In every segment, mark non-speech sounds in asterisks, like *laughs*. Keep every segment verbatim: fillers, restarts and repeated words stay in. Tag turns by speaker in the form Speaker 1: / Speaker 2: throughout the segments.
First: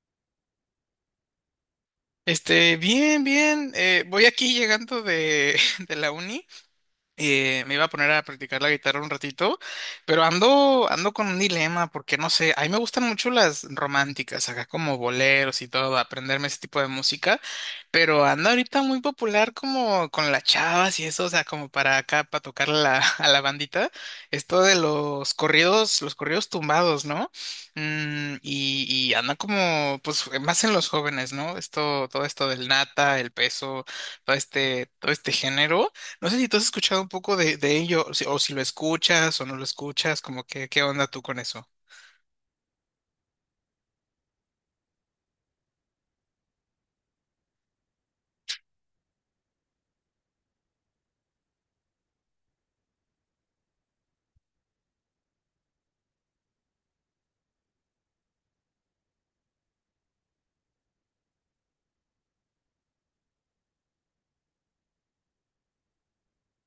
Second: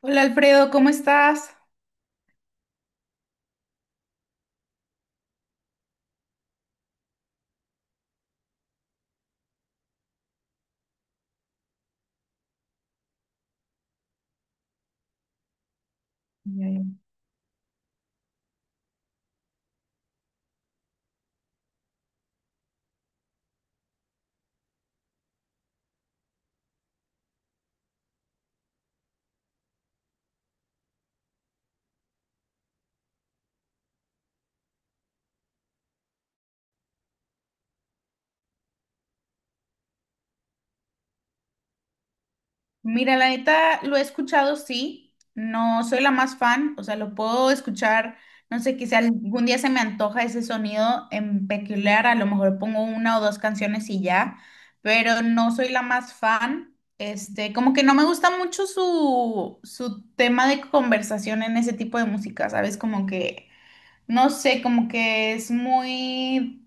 Speaker 1: Hola Alfredo, ¿cómo estás?
Speaker 2: Este, bien, bien. Eh, voy aquí llegando de, *laughs* de la uni. Eh, me iba a poner a practicar la guitarra un ratito, pero ando, ando con un dilema porque no sé, a mí me gustan mucho las románticas, acá como boleros y todo, aprenderme ese tipo de música, pero ando ahorita muy popular como con las chavas y eso, o sea, como para acá, para tocar la, *laughs* a la bandita, esto de los corridos, los corridos tumbados, ¿no? Mm, y, y anda como, pues, más en los jóvenes, ¿no? Esto, todo esto del nata, el peso, todo este, todo este género. No sé si tú has escuchado un poco de, de ello, o si, o si lo escuchas o no lo escuchas, como que, ¿qué onda tú con eso?
Speaker 1: Mira, la neta lo he escuchado, sí. No soy la más fan, o sea, lo puedo escuchar, no sé, quizá algún día se me antoja ese sonido en peculiar, a lo mejor pongo una o dos canciones y ya, pero no soy la más fan. Este, como que no me gusta mucho su, su tema de conversación en ese tipo de música, ¿sabes? Como que, no sé, como que es muy,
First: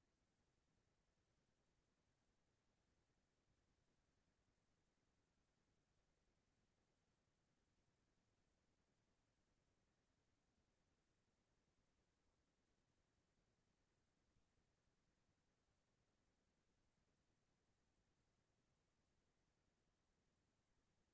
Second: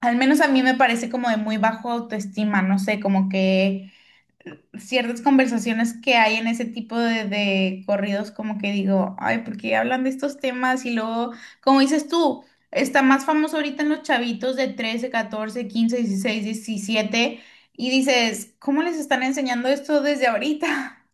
Speaker 1: al menos a mí me parece como de muy bajo autoestima, no sé, como que ciertas conversaciones que hay en ese tipo de, de corridos, como que digo, ay, ¿por qué hablan de estos temas? Y luego, como dices tú, está más famoso ahorita en los chavitos de trece catorce quince dieciséis diecisiete y dices, ¿cómo les están enseñando esto desde ahorita?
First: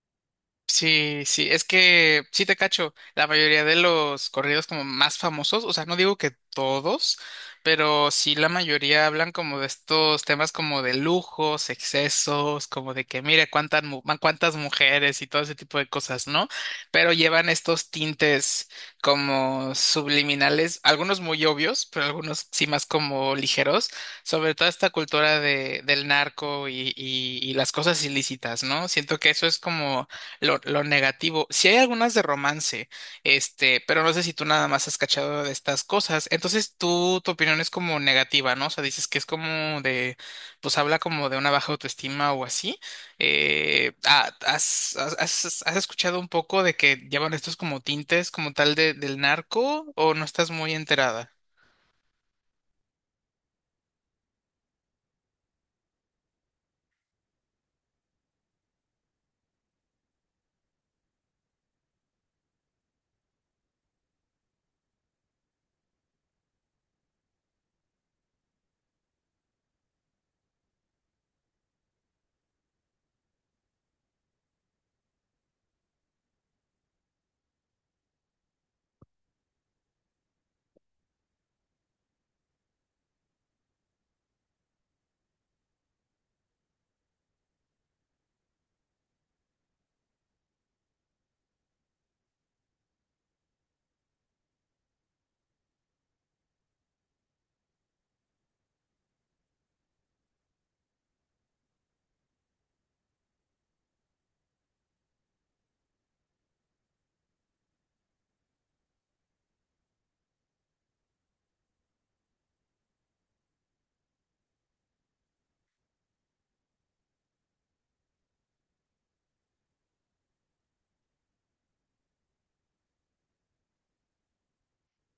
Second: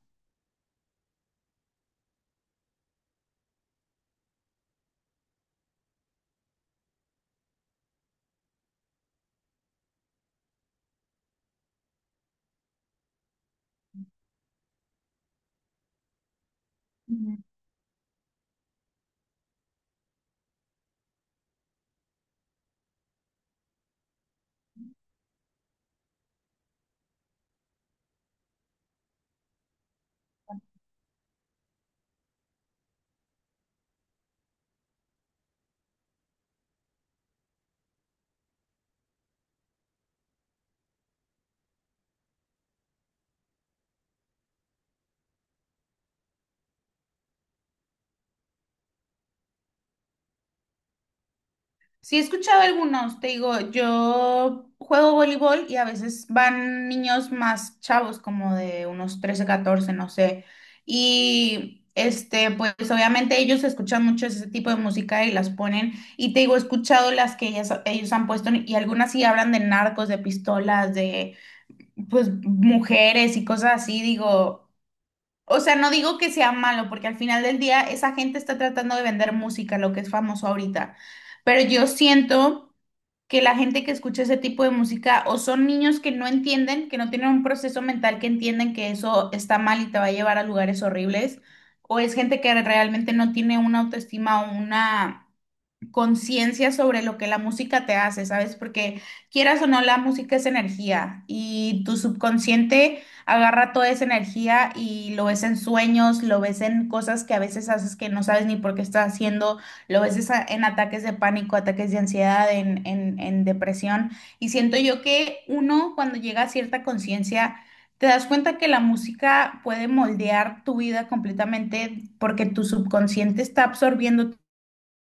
Speaker 2: Sí, sí, es que sí te cacho, la mayoría de los corridos como más famosos, o sea, no digo que todos, pero sí la mayoría hablan como de estos temas como de lujos, excesos, como de que mire cuántas mu- ma- cuántas mujeres y todo ese tipo de cosas, ¿no? Pero llevan estos tintes como subliminales, algunos muy obvios, pero algunos sí más como ligeros, sobre toda esta cultura de del narco y y y las cosas ilícitas, ¿no? Siento que eso es como lo, lo negativo. Si hay algunas de romance, este, pero no sé si tú nada más has cachado de estas cosas. Entonces, tú, tu opinión es como negativa, ¿no? O sea, dices que es como de, pues habla como de una baja autoestima o así. Eh, ah, ¿has, has, has- has escuchado un poco de que llevan estos como tintes como tal de, del narco o no estás muy enterada?
Speaker 1: Sí, he escuchado algunos, te digo, yo juego voleibol y a veces van niños más chavos, como de unos trece, catorce, no sé. Y este, pues obviamente ellos escuchan mucho ese tipo de música y las ponen. Y te digo, he escuchado las que ellas, ellos han puesto y algunas sí hablan de narcos, de pistolas, de pues mujeres y cosas así. Digo, o sea, no digo que sea malo, porque al final del día esa gente está tratando de vender música, lo que es famoso ahorita. Pero yo siento que la gente que escucha ese tipo de música o son niños que no entienden, que no tienen un proceso mental que entienden que eso está mal y te va a llevar a lugares horribles, o es gente que realmente no tiene una autoestima o una conciencia sobre lo que la música te hace, ¿sabes? Porque quieras o no, la música es energía y tu subconsciente agarra toda esa energía y lo ves en sueños, lo ves en cosas que a veces haces que no sabes ni por qué estás haciendo, lo ves esa- en ataques de pánico, ataques de ansiedad, en, en, en depresión. Y siento yo que uno cuando llega a cierta conciencia... Te das cuenta que la música puede moldear tu vida completamente porque tu subconsciente está absorbiendo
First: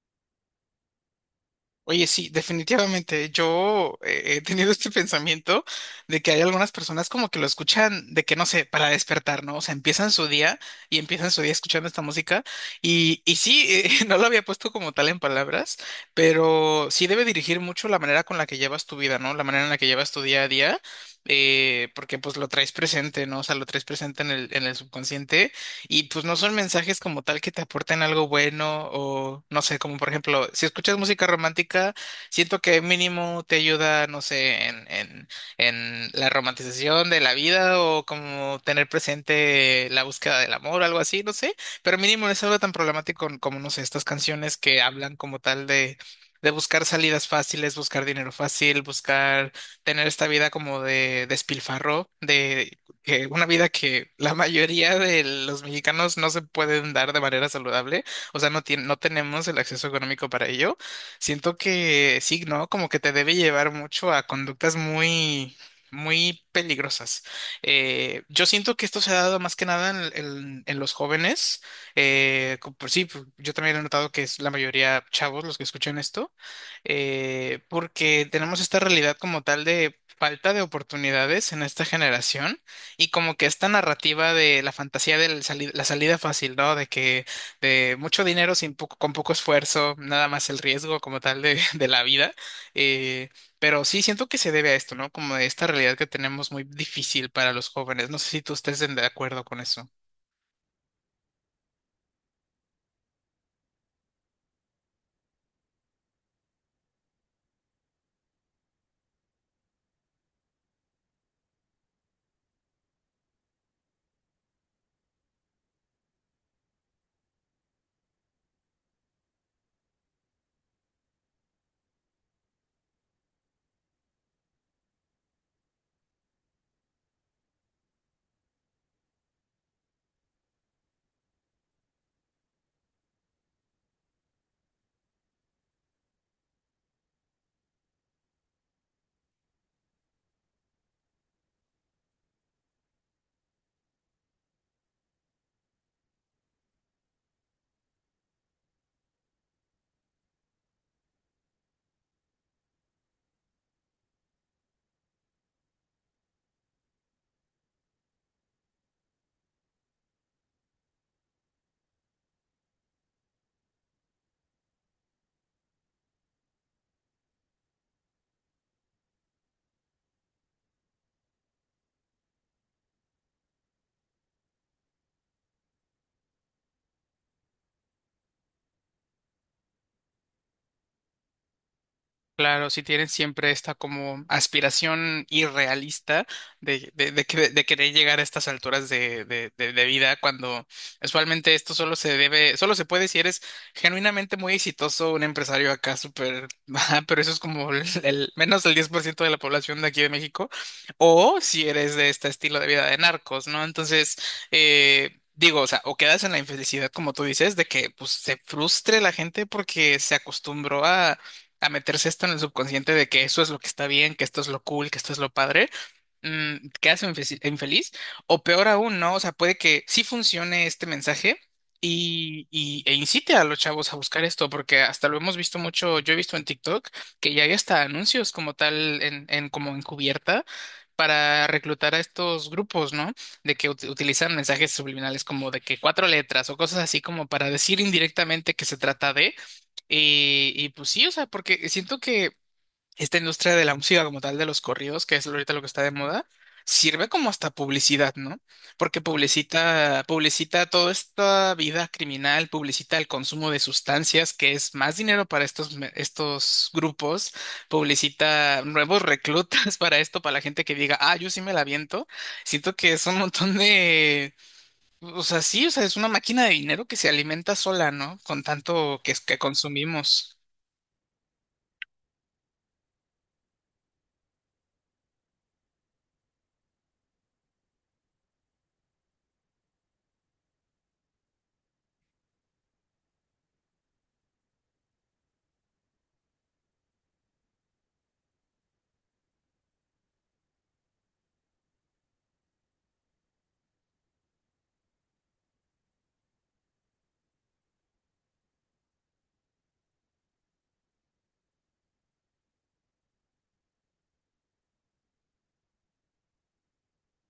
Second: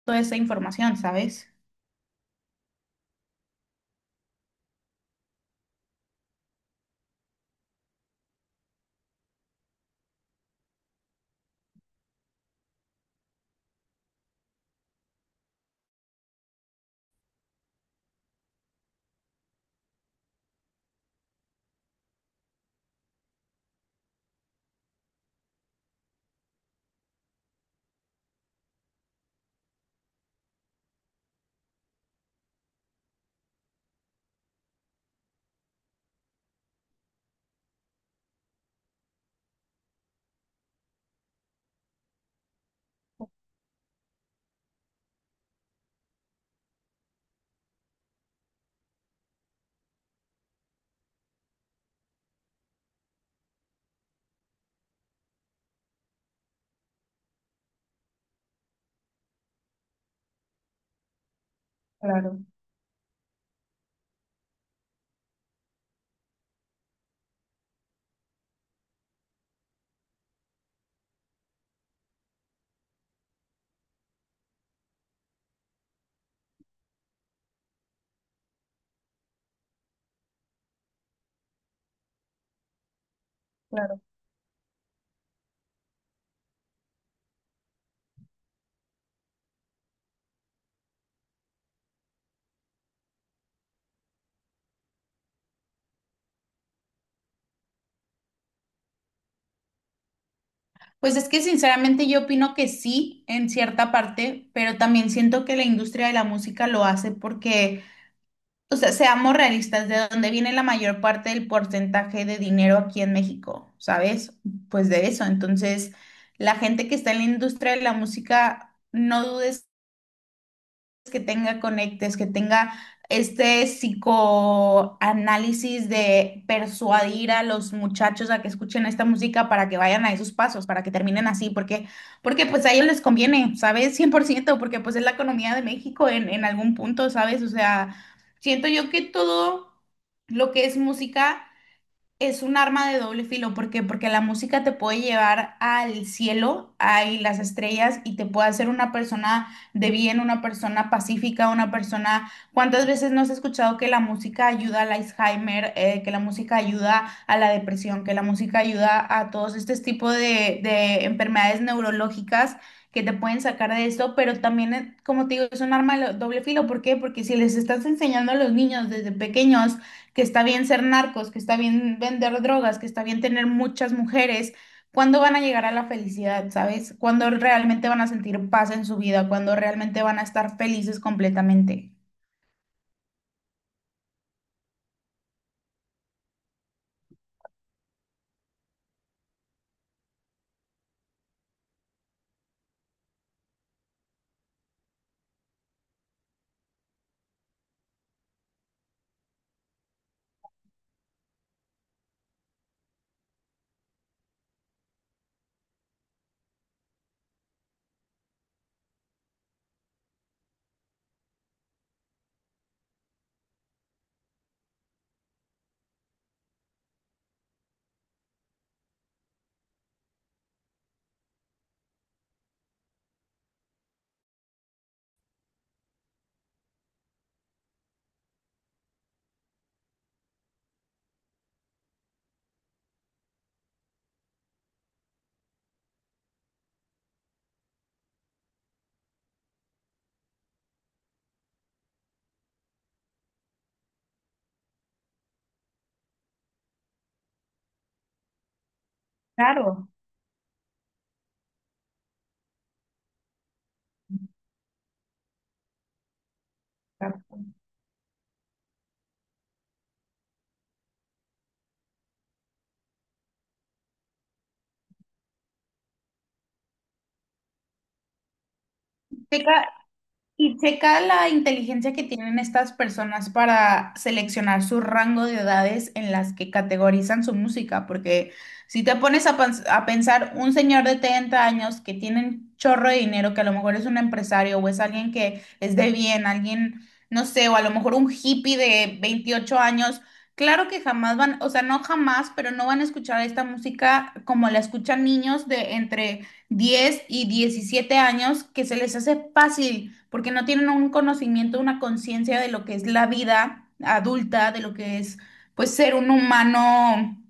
Speaker 1: toda esa información, ¿sabes?
Speaker 2: Oye, sí, definitivamente. Yo eh, he tenido este pensamiento de que hay algunas personas como que lo escuchan de que no sé, para despertar, ¿no? O sea, empiezan su día y empiezan su día escuchando esta música. Y, y sí, eh, *laughs* no lo había puesto como tal en palabras, pero sí debe dirigir mucho la manera con la que llevas tu vida, ¿no? La manera en la que llevas tu día a día, eh, porque pues lo traes presente, ¿no? O sea, lo traes presente en el, en el subconsciente y pues no son mensajes como tal que te aporten algo bueno o no sé, como por ejemplo, si escuchas música romántica, siento que mínimo te ayuda, no sé, en, en, en la romantización de la vida o como tener presente la búsqueda del amor, algo así, no sé, pero mínimo no es algo tan problemático como, no sé, estas canciones que hablan como tal de... de buscar salidas fáciles, buscar dinero fácil, buscar tener esta vida como de despilfarro, de, que una vida que la mayoría de los mexicanos no se pueden dar de manera saludable, o sea, no tien- no tenemos el acceso económico para ello. Siento que sí,
Speaker 1: Claro,
Speaker 2: ¿no? Como que te debe llevar mucho a conductas muy muy peligrosas. Eh, yo siento que esto se ha dado más que nada en, en- en los jóvenes. Eh, co- pues sí, pues yo también he notado que es la mayoría chavos los que escuchan esto, eh, porque tenemos esta realidad como tal de falta de oportunidades en esta generación y como que esta
Speaker 1: claro.
Speaker 2: narrativa de la fantasía de la salida fácil, ¿no? De que de mucho dinero sin poco, con poco esfuerzo, nada más el riesgo como tal de, *laughs* de la vida. Eh, pero sí, siento que se debe a esto, ¿no? Como de esta realidad que tenemos muy difícil para los jóvenes. No sé si tú estés en- de acuerdo con eso.
Speaker 1: Pues es que sinceramente yo opino que sí, en cierta parte, pero también siento que la industria de la música lo hace porque, o sea, seamos realistas, de dónde viene la mayor parte del porcentaje de dinero aquí en México, ¿sabes? Pues de eso. Entonces, la gente que está en la industria de la música, no dudes que tenga conectes, que tenga este psicoanálisis de persuadir a los muchachos a que escuchen esta música para que vayan a esos pasos, para que terminen así, porque, porque pues a ellos les conviene, ¿sabes? Cien por ciento, porque pues es la economía de México en, en algún punto, ¿sabes? O sea, siento yo que todo lo que es música es un arma de doble filo, ¿por qué? Porque la música te puede llevar al cielo, a las estrellas y te puede hacer una persona de bien, una persona pacífica, una persona... ¿Cuántas veces no has escuchado que la música ayuda al Alzheimer, eh, que la música ayuda a la depresión, que la música ayuda a todos estos tipos de, de enfermedades neurológicas que te pueden sacar de esto? Pero también, eh, como te digo, es un arma de doble filo, ¿por qué? Porque si les estás enseñando a los niños desde pequeños, que está bien ser narcos, que está bien vender drogas, que está bien tener muchas mujeres, ¿cuándo van a llegar a la felicidad, sabes? ¿Cuándo realmente van a sentir paz en su vida? ¿Cuándo realmente van a estar felices completamente?
Speaker 2: Claro, si tienen siempre esta como aspiración irrealista de, de, de, que- de querer llegar a estas alturas de, de, de, de vida, cuando usualmente esto solo se debe, solo se puede si eres genuinamente muy exitoso, un empresario acá súper, *laughs* ajá, pero eso es como el, el- menos del diez por ciento de la población de aquí de México, o si eres de este estilo de vida de narcos, ¿no? Entonces, eh, digo, o sea, o quedas en la infelicidad, como tú dices, de que pues se frustre la gente porque se acostumbró a meterse esto en el subconsciente de que eso es lo que está bien, que esto es lo cool, que esto es lo padre, mm, te quedas infeliz, infeliz. O peor aún, ¿no? O sea, puede que sí funcione este mensaje y, y, e incite a los chavos a buscar esto, porque hasta lo hemos visto mucho, yo he visto en TikTok que ya hay hasta anuncios como tal, en, en como encubierta para reclutar a estos grupos, ¿no? De que ut- utilizan mensajes subliminales como de que cuatro letras o cosas así como para decir indirectamente que se trata de, y, y pues sí, o sea, porque siento que esta industria de la música como tal, de los corridos, que es ahorita lo que está de moda, sirve como hasta publicidad, ¿no? Porque
Speaker 1: Claro,
Speaker 2: publicita, publicita toda esta vida criminal, publicita el consumo de sustancias, que es más dinero para estos, me- estos
Speaker 1: claro.
Speaker 2: grupos, publicita nuevos reclutas *laughs* para esto, para la gente que diga, ah, yo sí me la viento. Siento que es un montón de... O sea, sí, o sea, es una máquina de dinero que se alimenta sola, ¿no? Con tanto que, que
Speaker 1: Chica,
Speaker 2: consumimos.
Speaker 1: y checa la inteligencia que tienen estas personas para seleccionar su rango de edades en las que categorizan su música, porque si te pones a, pens- a pensar un señor de treinta años que tiene un chorro de dinero, que a lo mejor es un empresario o es alguien que es de bien, alguien, no sé, o a lo mejor un hippie de veintiocho años, claro que jamás van, o sea, no jamás, pero no van a escuchar esta música como la escuchan niños de entre diez y diecisiete años que se les hace fácil porque no tienen un conocimiento, una conciencia de lo que es la vida adulta, de lo que es pues ser un humano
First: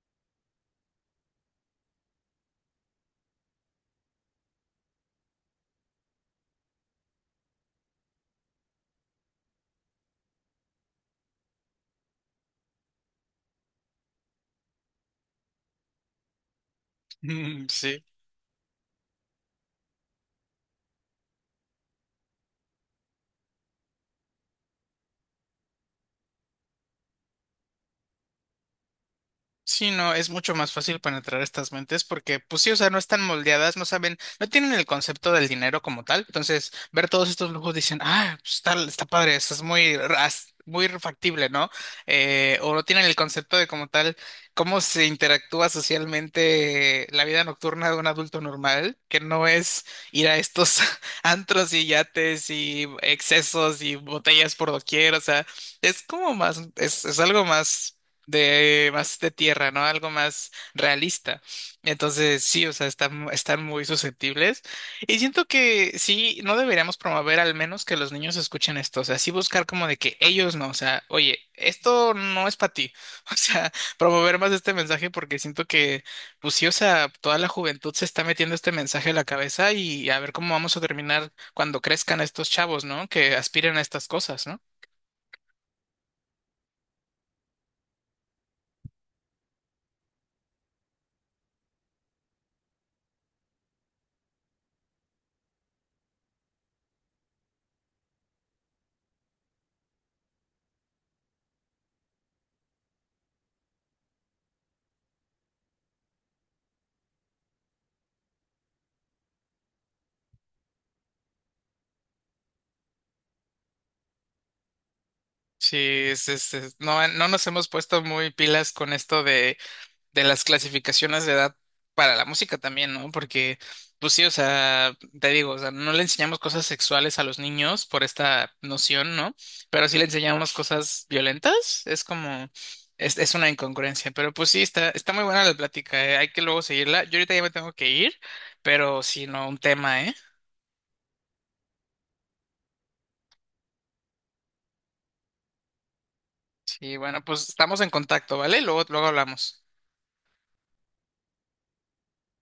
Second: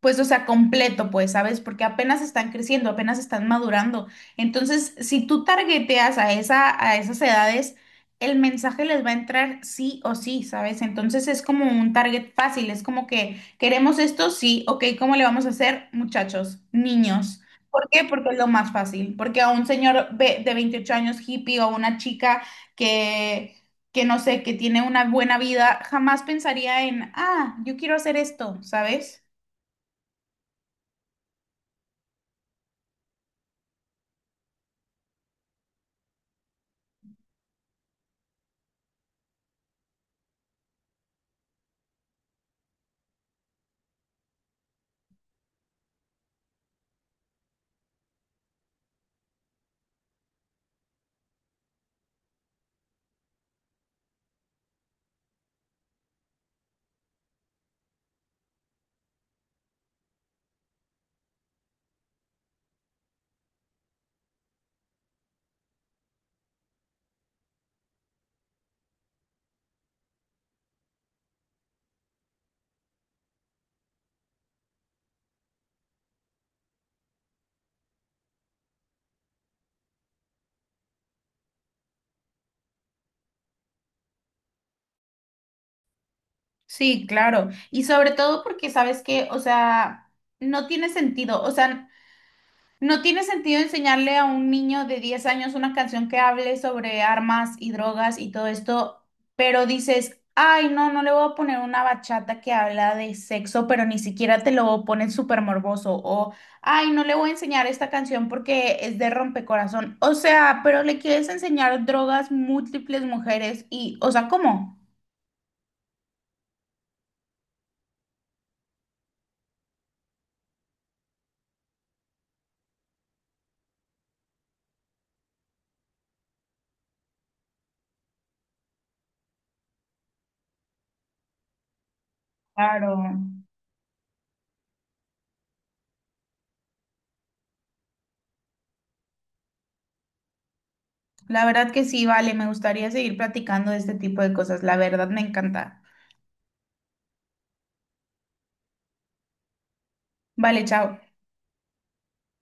Speaker 1: pues, o sea, completo, pues, ¿sabes? Porque apenas están creciendo, apenas están madurando. Entonces, si tú targeteas a esa, a esas edades, el mensaje les va a entrar sí o sí, ¿sabes? Entonces es como un target fácil, es como que queremos esto, sí, ok, ¿cómo le vamos a hacer, muchachos, niños?
Speaker 2: Mm,
Speaker 1: ¿Por
Speaker 2: sí.
Speaker 1: qué? Porque es lo más fácil. Porque a un señor ve- de veintiocho años hippie o a una chica que, que no sé, que tiene una buena vida, jamás pensaría en, ah, yo quiero hacer esto, ¿sabes?
Speaker 2: Sí, no, es mucho más fácil penetrar estas mentes porque, pues sí, o sea, no están moldeadas, no saben, no tienen el concepto del dinero como tal. Entonces, ver todos estos lujos dicen, ah, pues está, está padre, eso es muy, ras- muy factible, ¿no? Eh, o no tienen el concepto de como tal, cómo se interactúa socialmente la vida nocturna de un adulto normal, que no es ir a estos *laughs* antros y yates y excesos y botellas por doquier, o sea, es como más, es, es algo más de más de tierra, ¿no? Algo más realista. Entonces, sí, o sea, están, están muy susceptibles. Y siento que sí, no deberíamos promover al menos que los niños escuchen esto. O sea, sí buscar como de que ellos no, o sea, oye, esto no es para ti. *laughs* O sea, promover más este mensaje porque siento que, pues sí, o sea, toda la juventud se está metiendo este mensaje a la cabeza y a ver cómo vamos a terminar cuando crezcan estos chavos, ¿no? Que aspiren a estas cosas, ¿no?
Speaker 1: Sí, claro. Y sobre todo porque sabes que, o sea, no tiene sentido, o sea, no tiene sentido enseñarle a un niño de diez años una canción que hable sobre armas y drogas y todo esto, pero dices, ay, no, no le voy a poner una bachata que habla de sexo, pero ni siquiera te lo ponen súper morboso, o ay, no le voy a enseñar esta canción porque es de rompecorazón, o sea, pero le quieres enseñar drogas, múltiples mujeres y, o sea, ¿cómo?
Speaker 2: Sí, es, es- es- no, no nos hemos puesto muy pilas con esto de, de las clasificaciones de edad para la música también, ¿no? Porque, pues sí, o sea, te digo, o sea, no le enseñamos cosas sexuales a los niños por esta noción, ¿no? Pero sí le enseñamos cosas violentas, es como,
Speaker 1: Claro.
Speaker 2: es, es una incongruencia, pero pues sí, está, está muy buena la plática, ¿eh? Hay que luego seguirla. Yo ahorita ya me tengo que ir, pero sí, no, un tema, ¿eh?
Speaker 1: La verdad que sí, vale, me gustaría seguir platicando de este tipo de cosas. La verdad me encanta.
Speaker 2: Sí, bueno, pues estamos en contacto, ¿vale? Luego, luego hablamos.
Speaker 1: Vale, chao.